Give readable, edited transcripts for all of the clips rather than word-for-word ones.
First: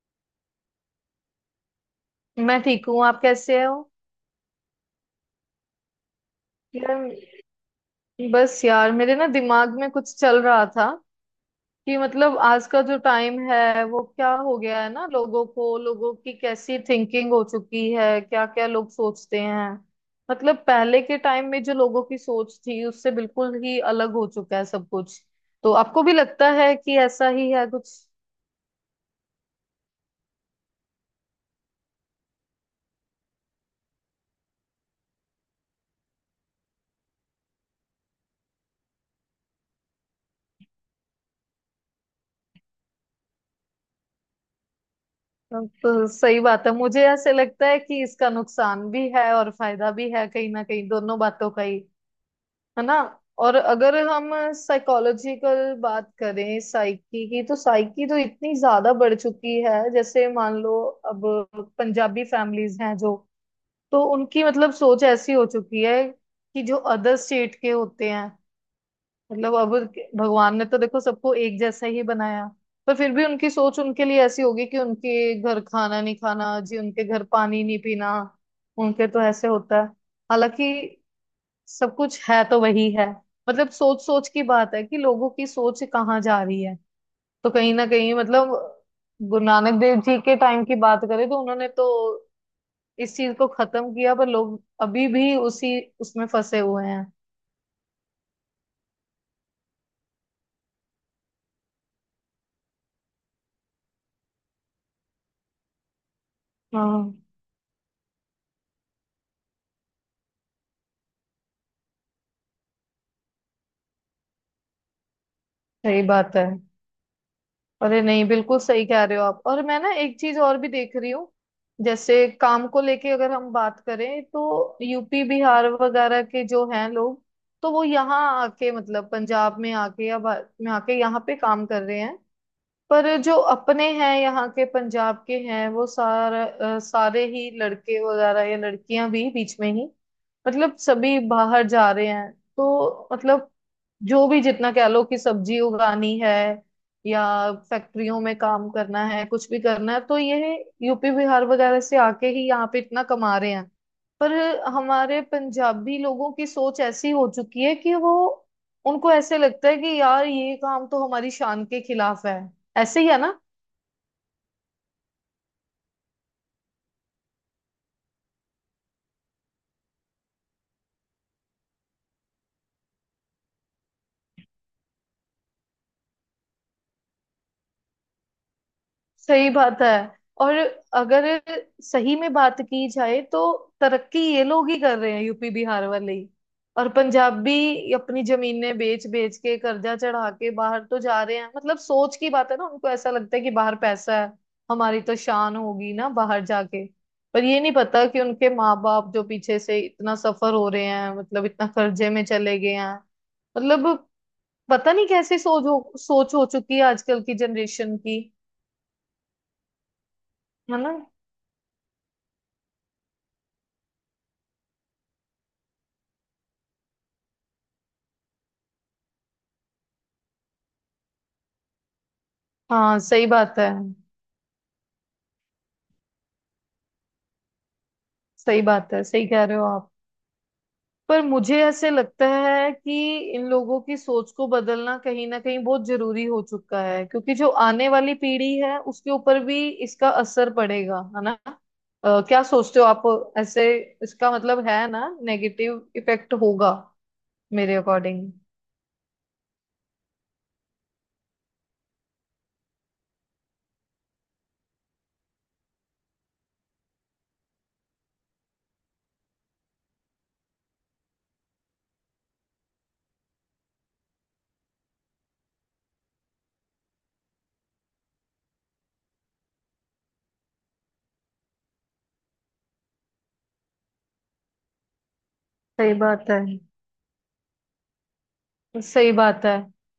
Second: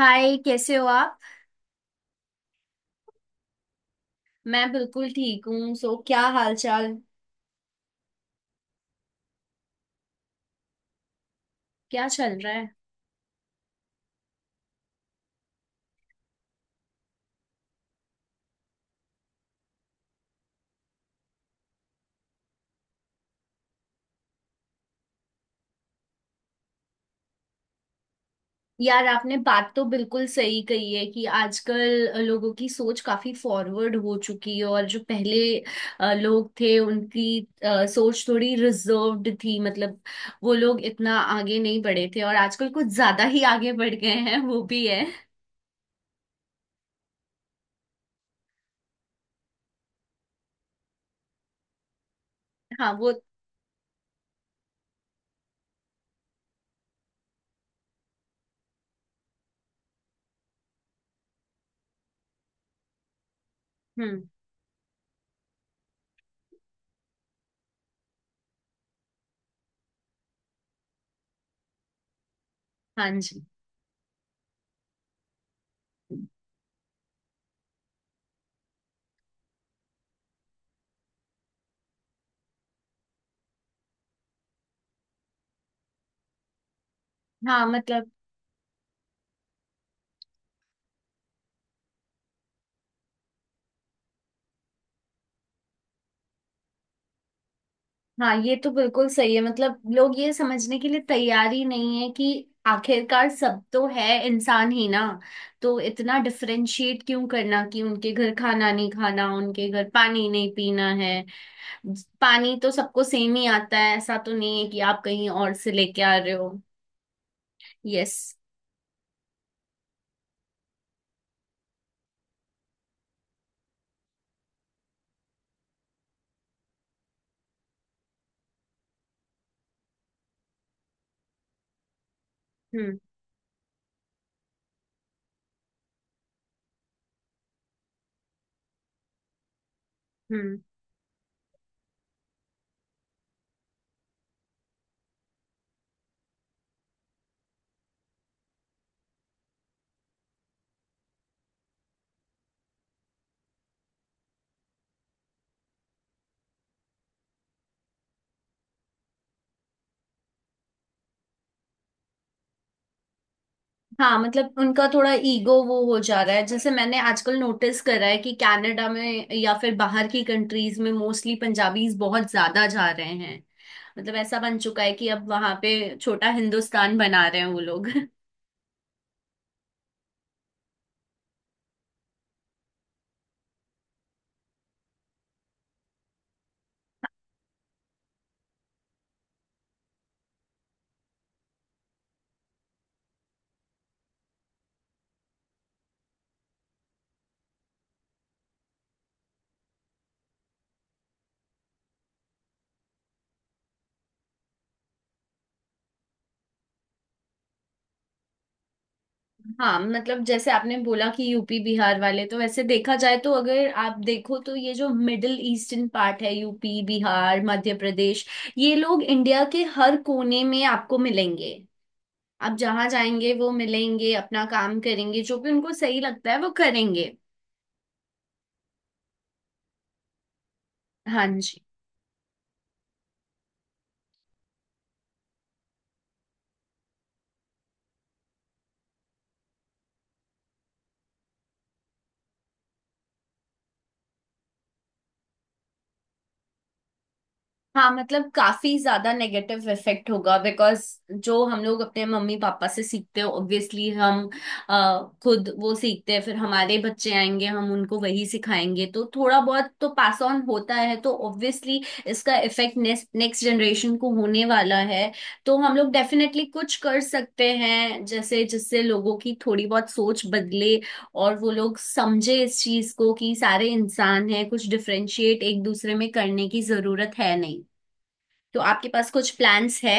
हाय, कैसे हो आप। मैं ठीक हूँ। आप कैसे हो? मैं बिल्कुल ठीक हूँ। सो क्या हाल चाल, यार, बस यार मेरे ना दिमाग में कुछ चल रहा था कि क्या चल मतलब रहा आज है। का जो टाइम है वो क्या हो गया है, ना लोगों की कैसी थिंकिंग हो चुकी है, क्या क्या लोग सोचते हैं। मतलब पहले के टाइम में जो लोगों की सोच थी उससे बिल्कुल ही अलग हो चुका है सब कुछ। तो आपको भी लगता है कि ऐसा ही है कुछ? यार, आपने बात तो बिल्कुल सही कही है कि आजकल लोगों की सोच काफी फॉरवर्ड हो चुकी है और जो पहले लोग थे उनकी सोच थोड़ी रिजर्व्ड थी। मतलब वो लोग इतना आगे नहीं बढ़े थे, और आजकल कुछ ज्यादा ही आगे बढ़ गए हैं, वो भी है। तो सही बात है, मुझे ऐसे लगता है कि इसका नुकसान भी है और फायदा भी है, कहीं ना कहीं दोनों बातों का ही। है हाँ ना? वो। और अगर हम साइकोलॉजिकल बात करें, साइकी की, तो साइकी तो इतनी ज्यादा बढ़ चुकी है। जैसे मान लो अब पंजाबी फैमिलीज हैं जो, तो हम्म। उनकी मतलब सोच ऐसी हो चुकी है कि जो अदर स्टेट के होते हैं, मतलब अब भगवान ने तो देखो सबको एक जैसा ही बनाया, पर हाँ फिर भी जी। उनकी सोच उनके लिए ऐसी होगी कि उनके घर खाना नहीं खाना जी, उनके घर पानी नहीं पीना, उनके तो ऐसे होता है। हालांकि सब कुछ है तो वही है। मतलब सोच सोच की बात है कि लोगों की सोच कहाँ जा रही है। तो हाँ कहीं ना मतलब। कहीं मतलब गुरु नानक देव जी के टाइम की बात करें तो उन्होंने तो इस चीज को खत्म किया, पर लोग अभी भी उसी उसमें फंसे हुए हैं। हाँ, ये तो बिल्कुल सही है। मतलब लोग ये समझने के लिए तैयार ही नहीं है कि आखिरकार सब तो है इंसान ही ना। तो इतना डिफरेंशिएट हाँ क्यों करना कि उनके घर खाना नहीं खाना, उनके घर पानी नहीं पीना है। पानी तो सबको सेम ही आता है, ऐसा तो नहीं है कि आप कहीं और से लेके सही आ रहे बात है। हो। अरे यस। नहीं, बिल्कुल सही कह रहे हो आप। और मैं ना एक चीज और भी देख रही हूँ। जैसे काम को लेके अगर हम बात करें तो यूपी बिहार वगैरह के जो हैं लोग, तो वो यहाँ आके, मतलब पंजाब में आके या भारत में आके यहाँ पे काम कर रहे हैं। हम्म। पर जो अपने हैं, यहाँ के पंजाब के हैं, वो सारा सारे ही लड़के वगैरह या लड़कियां भी बीच में ही, हम्म। मतलब सभी बाहर जा रहे हैं। तो मतलब जो भी जितना कह लो कि सब्जी उगानी है या फैक्ट्रियों में काम करना है, कुछ भी करना है, तो ये यूपी बिहार वगैरह से आके ही यहाँ पे इतना कमा रहे हैं। पर हमारे पंजाबी लोगों की सोच ऐसी हो चुकी है कि वो, उनको ऐसे लगता है कि यार ये काम तो हमारी शान के खिलाफ है। ऐसे ही है ना? हाँ मतलब उनका थोड़ा ईगो वो हो जा रहा है। जैसे मैंने आजकल नोटिस करा है कि कनाडा में या फिर बाहर की कंट्रीज में मोस्टली पंजाबीज बहुत ज्यादा जा रहे हैं। मतलब ऐसा बन चुका है कि अब वहां पे छोटा हिंदुस्तान बना रहे हैं वो लोग सही बात है। और अगर सही में बात की जाए तो तरक्की ये लोग ही कर रहे हैं, यूपी बिहार वाले ही। और पंजाब भी अपनी जमीनें बेच बेच के कर्जा चढ़ा के बाहर तो जा रहे हैं। मतलब सोच की बात है ना, उनको ऐसा लगता है कि बाहर पैसा है, हमारी तो शान होगी ना बाहर जाके। पर ये नहीं पता कि उनके माँ बाप जो पीछे से इतना सफर हो रहे हैं, मतलब इतना कर्जे में चले गए हैं, मतलब पता नहीं कैसी सोच हो चुकी है आजकल की जनरेशन की। हाँ मतलब जैसे आपने है ना? बोला कि यूपी बिहार वाले, तो वैसे देखा जाए तो अगर आप देखो तो ये जो मिडिल ईस्टर्न पार्ट है, यूपी बिहार मध्य प्रदेश, ये लोग इंडिया के हर कोने में आपको मिलेंगे। आप जहां हाँ सही जाएंगे वो बात है। मिलेंगे, अपना काम करेंगे, जो भी उनको सही लगता है वो करेंगे। सही बात है, सही कह रहे हो आप। पर हाँ मुझे जी। ऐसे लगता है कि इन लोगों की सोच को बदलना कहीं ना कहीं बहुत जरूरी हो चुका है, क्योंकि जो आने वाली पीढ़ी है उसके ऊपर भी इसका असर पड़ेगा। है ना? क्या सोचते हो आप ऐसे? इसका मतलब है ना नेगेटिव इफेक्ट होगा, मेरे हाँ मतलब अकॉर्डिंग। काफी ज्यादा नेगेटिव इफेक्ट होगा। बिकॉज जो हम लोग अपने मम्मी पापा से सीखते हैं, ऑब्वियसली हम खुद वो सीखते हैं, फिर हमारे बच्चे आएंगे, हम उनको वही सिखाएंगे। तो थोड़ा बहुत तो पास ऑन होता है। तो ऑब्वियसली इसका इफेक्ट नेक्स्ट नेक्स्ट जनरेशन को होने वाला है। तो हम लोग डेफिनेटली कुछ कर सकते हैं जैसे, जिससे लोगों की थोड़ी बहुत सोच बदले और वो लोग समझे इस चीज को कि सारे इंसान हैं, कुछ डिफरेंशिएट एक सही दूसरे में बात है। करने की जरूरत है नहीं। तो आपके पास सही कुछ बात है। प्लान्स है।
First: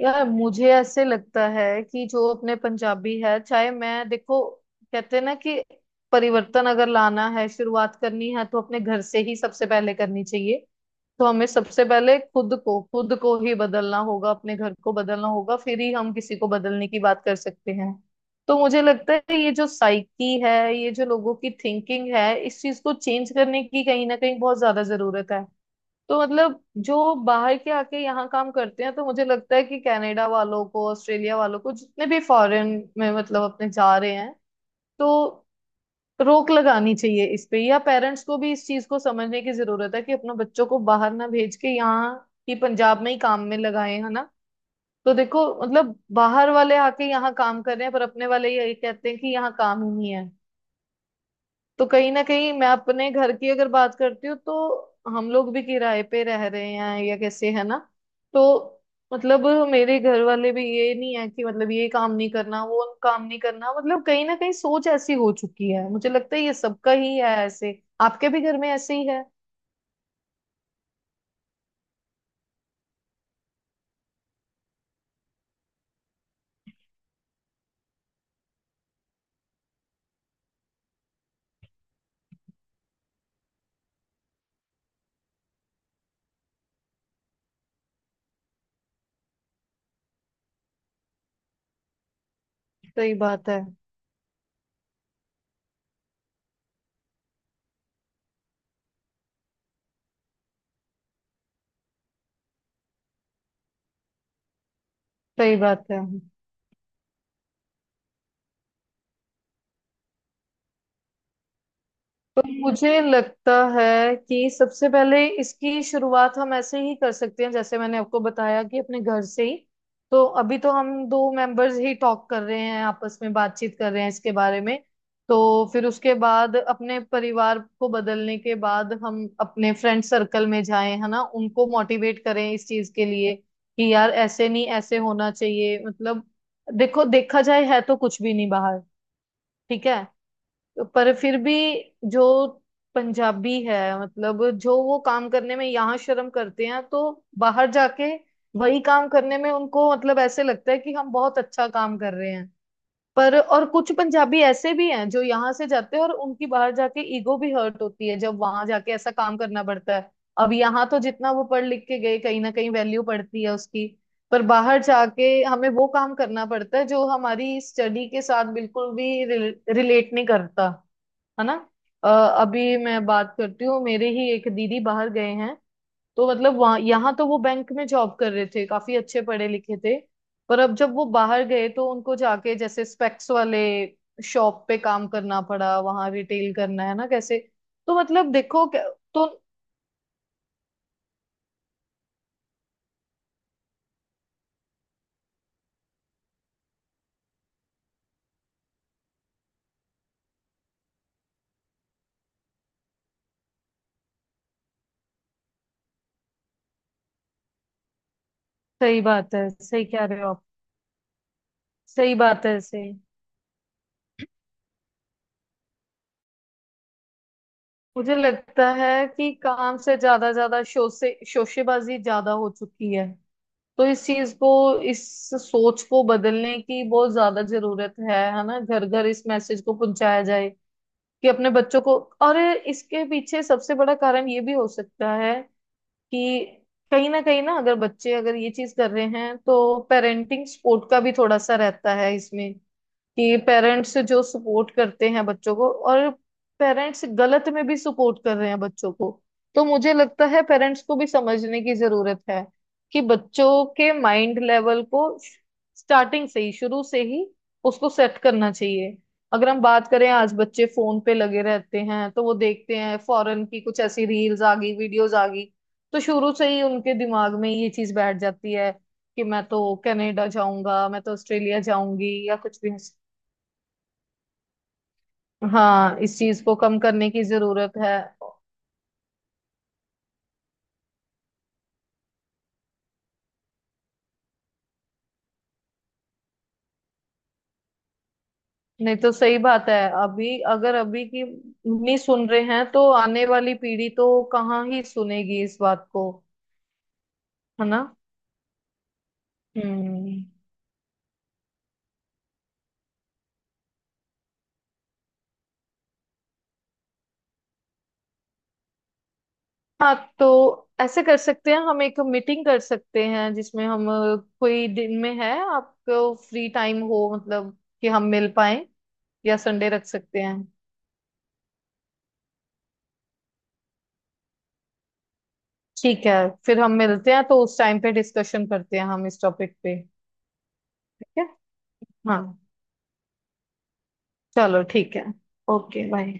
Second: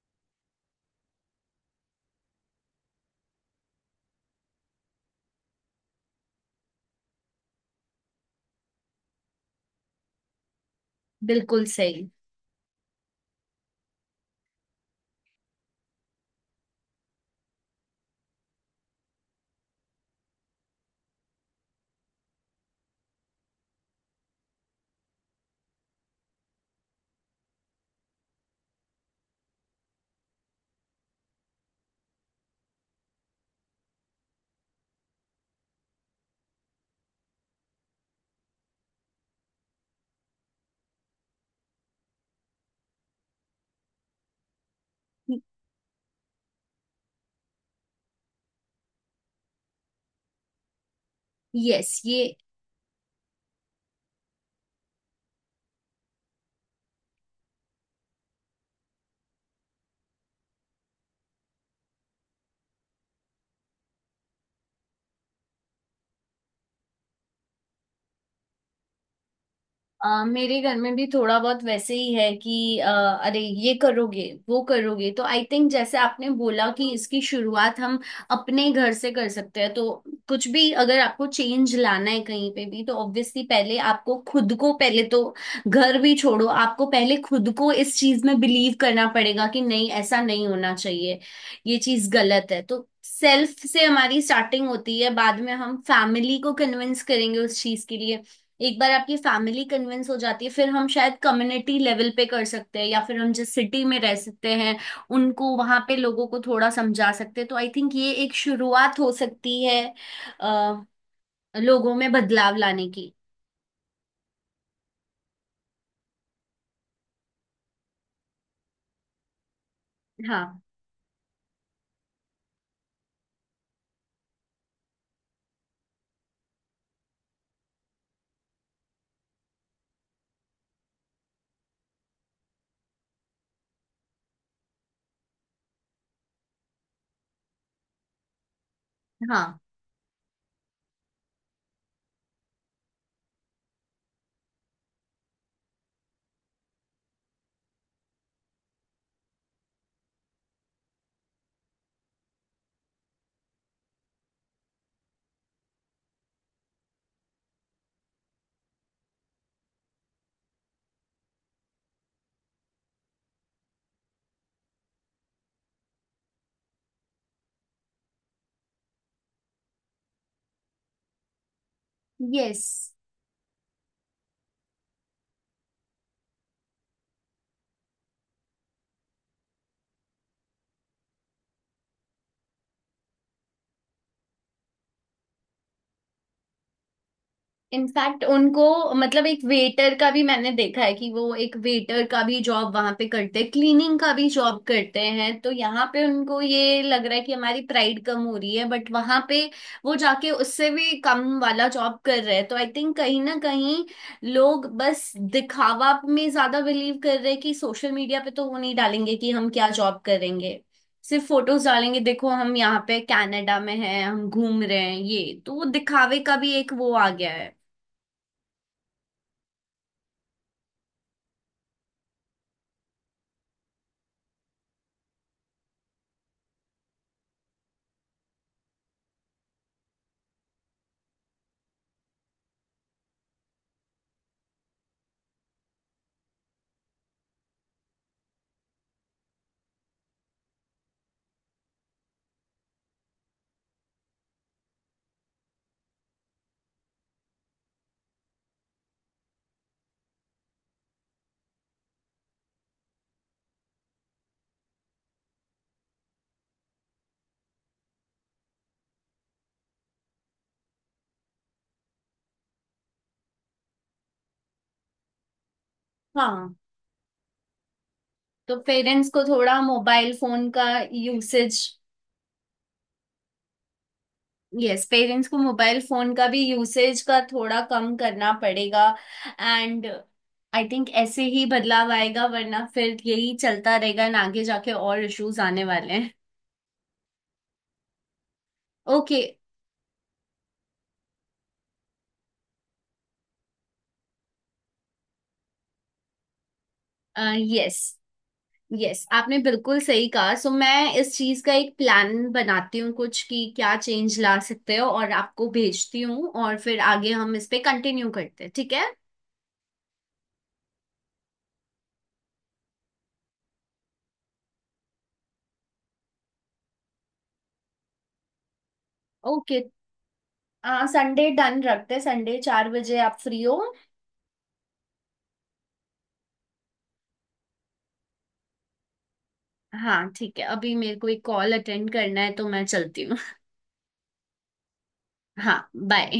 यार मुझे ऐसे लगता है कि जो अपने पंजाबी है, चाहे मैं देखो, कहते हैं ना कि परिवर्तन अगर लाना है, शुरुआत करनी है, तो अपने घर से ही सबसे पहले करनी चाहिए। तो हमें बिल्कुल सबसे सही। पहले खुद को ही बदलना होगा, अपने घर को बदलना होगा, फिर ही हम किसी को बदलने की बात कर सकते हैं। तो मुझे लगता है ये जो साइकी है, ये जो लोगों की थिंकिंग है, इस चीज को चेंज करने की कहीं ना कहीं बहुत ज्यादा जरूरत है। तो मतलब जो बाहर के आके यहाँ काम करते हैं, तो मुझे लगता है कि कनाडा वालों को, ऑस्ट्रेलिया वालों को, जितने भी फॉरेन में मतलब अपने जा रहे हैं, तो रोक लगानी चाहिए इस पे। या पेरेंट्स को भी इस चीज को समझने की जरूरत है कि अपने बच्चों को बाहर ना भेज के यहाँ ही पंजाब में ही काम में लगाए। है ना? तो देखो मतलब बाहर वाले आके यहाँ काम कर रहे हैं, पर अपने वाले ये कहते हैं कि यहाँ काम ही नहीं है। तो यस कहीं ये। ना कहीं मैं अपने घर की अगर बात करती हूँ तो हम लोग भी किराए पे रह रहे हैं या कैसे। है ना? तो मतलब मेरे घर वाले भी ये नहीं है कि मतलब ये काम नहीं करना, वो काम नहीं करना। मतलब कहीं ना कहीं सोच ऐसी हो चुकी है। मुझे लगता है ये सबका ही है ऐसे, आपके भी घर में ऐसे ही है। मेरे घर में भी थोड़ा बहुत वैसे ही है कि अरे ये करोगे, वो करोगे। तो आई थिंक जैसे आपने बोला कि इसकी शुरुआत हम अपने घर से कर सकते हैं। तो कुछ भी अगर आपको चेंज लाना है कहीं पे भी तो ऑब्वियसली पहले आपको खुद को, पहले तो घर भी छोड़ो, आपको पहले खुद को इस चीज में बिलीव करना पड़ेगा कि नहीं, ऐसा नहीं होना चाहिए, ये चीज गलत है। तो सही बात सेल्फ है। से हमारी स्टार्टिंग होती है, बाद में हम फैमिली को कन्विंस करेंगे उस चीज के लिए। एक बार आपकी फैमिली कन्विंस हो जाती है, फिर हम शायद कम्युनिटी लेवल पे कर सकते हैं, या फिर हम जिस सिटी में रह सकते हैं उनको सही वहां बात पे है। लोगों को थोड़ा समझा सकते हैं। तो आई थिंक ये एक शुरुआत हो सकती है, अ, लोगों में बदलाव लाने मुझे की। लगता है कि सबसे पहले इसकी शुरुआत हम ऐसे ही कर सकते हैं, जैसे मैंने आपको बताया कि अपने घर से ही। तो अभी हाँ। तो हम दो मेंबर्स ही टॉक कर रहे हैं, आपस में बातचीत कर रहे हैं इसके बारे में। तो फिर उसके बाद अपने परिवार को बदलने के बाद हम अपने फ्रेंड सर्कल में जाएं, है ना, उनको मोटिवेट करें इस चीज के लिए कि यार ऐसे नहीं, ऐसे होना चाहिए। मतलब देखो, देखा जाए है तो कुछ भी नहीं बाहर। हाँ। ठीक है? पर फिर भी जो पंजाबी है, मतलब जो वो काम करने में यहाँ शर्म करते हैं, तो बाहर जाके वही काम करने में उनको मतलब ऐसे लगता है कि हम बहुत अच्छा काम कर रहे हैं। पर और कुछ पंजाबी ऐसे भी हैं जो यहाँ से जाते हैं और उनकी बाहर जाके ईगो भी हर्ट होती है, जब वहां जाके ऐसा काम करना पड़ता है। अब यहाँ तो जितना वो पढ़ लिख के गए कहीं ना कहीं वैल्यू पड़ती है उसकी, पर बाहर जाके हमें वो काम करना पड़ता है जो हमारी स्टडी के साथ बिल्कुल भी रिलेट नहीं करता। है ना? अ, यस। अभी मैं बात करती हूँ, मेरे ही एक दीदी बाहर गए हैं। तो मतलब वहाँ, यहाँ तो वो बैंक में जॉब कर रहे थे, काफी अच्छे पढ़े लिखे थे। पर अब जब वो बाहर गए तो उनको जाके जैसे स्पेक्स वाले शॉप पे काम करना पड़ा, वहां रिटेल करना, है ना कैसे। तो इनफैक्ट मतलब उनको, देखो मतलब तो एक वेटर का भी मैंने देखा है कि वो एक वेटर का भी जॉब वहां पे करते हैं, क्लीनिंग का भी जॉब करते हैं। तो यहाँ पे उनको ये लग रहा है कि हमारी प्राइड कम हो रही है, बट वहां पे वो जाके उससे भी कम वाला जॉब कर रहे हैं। तो आई थिंक कहीं ना कहीं लोग बस दिखावा में ज्यादा बिलीव कर रहे हैं कि सोशल मीडिया पे तो वो नहीं सही डालेंगे कि बात हम है, क्या सही जॉब कह रहे हो आप। करेंगे, सिर्फ फोटोज डालेंगे सही देखो बात हम है, यहाँ सही। पे कनाडा में हैं, हम घूम रहे हैं। ये तो वो दिखावे का भी एक वो आ गया है। मुझे लगता है कि काम से ज्यादा, ज्यादा शो से, शोशेबाजी ज्यादा हो चुकी है। तो इस चीज को, इस सोच को बदलने की बहुत ज्यादा जरूरत है। है ना? घर घर इस मैसेज को पहुंचाया जाए कि अपने बच्चों को। और इसके पीछे सबसे बड़ा कारण ये भी हो सकता है कि कहीं ना कहीं ना, अगर बच्चे अगर ये चीज कर रहे हैं तो पेरेंटिंग सपोर्ट का भी थोड़ा सा रहता है इसमें, कि पेरेंट्स जो सपोर्ट करते हैं बच्चों को, और पेरेंट्स गलत में भी सपोर्ट कर रहे हैं बच्चों को। तो मुझे लगता है पेरेंट्स को भी समझने की जरूरत है कि बच्चों के माइंड लेवल को स्टार्टिंग से ही, शुरू से ही उसको सेट करना चाहिए। अगर हम बात करें, आज बच्चे फोन पे लगे रहते हैं तो वो देखते हैं फॉरेन की कुछ ऐसी रील्स आ गई, वीडियोस आ गई, तो शुरू से हाँ ही उनके दिमाग में ये चीज बैठ जाती तो है पेरेंट्स को कि मैं थोड़ा तो मोबाइल कनाडा फोन का जाऊंगा, मैं तो यूसेज। ऑस्ट्रेलिया जाऊंगी, या कुछ भी। यस, पेरेंट्स को मोबाइल हाँ फोन इस का भी चीज को कम यूसेज करने का की थोड़ा जरूरत है। कम करना पड़ेगा। एंड आई थिंक ऐसे ही बदलाव आएगा, वरना फिर यही चलता रहेगा and आगे जाके और इश्यूज आने वाले हैं। नहीं तो ओके। सही बात है। अभी की नहीं सुन रहे हैं तो आने वाली पीढ़ी तो कहाँ ही सुनेगी इस बात को। है यस। ना? यस, आपने बिल्कुल सही हम्म। कहा। सो मैं इस चीज का एक प्लान बनाती हूँ कुछ कि क्या चेंज ला सकते हो, और आपको भेजती हूँ, और फिर आगे हम इस पे कंटिन्यू करते हैं, ठीक है। हाँ तो ऐसे कर सकते हैं, हम एक मीटिंग कर सकते हैं जिसमें हम कोई दिन में है आपको फ्री टाइम हो, मतलब कि हम मिल पाए। या ओके। संडे रख सकते हैं। संडे डन रखते हैं। संडे 4 बजे आप फ्री हो। ठीक है, फिर हम मिलते हैं, तो उस टाइम पे डिस्कशन करते हैं हम इस टॉपिक पे। हाँ ठीक है, अभी मेरे को ठीक एक है। कॉल अटेंड हाँ करना है तो मैं चलती हूँ। चलो ठीक है। हाँ ओके बाय। बाय।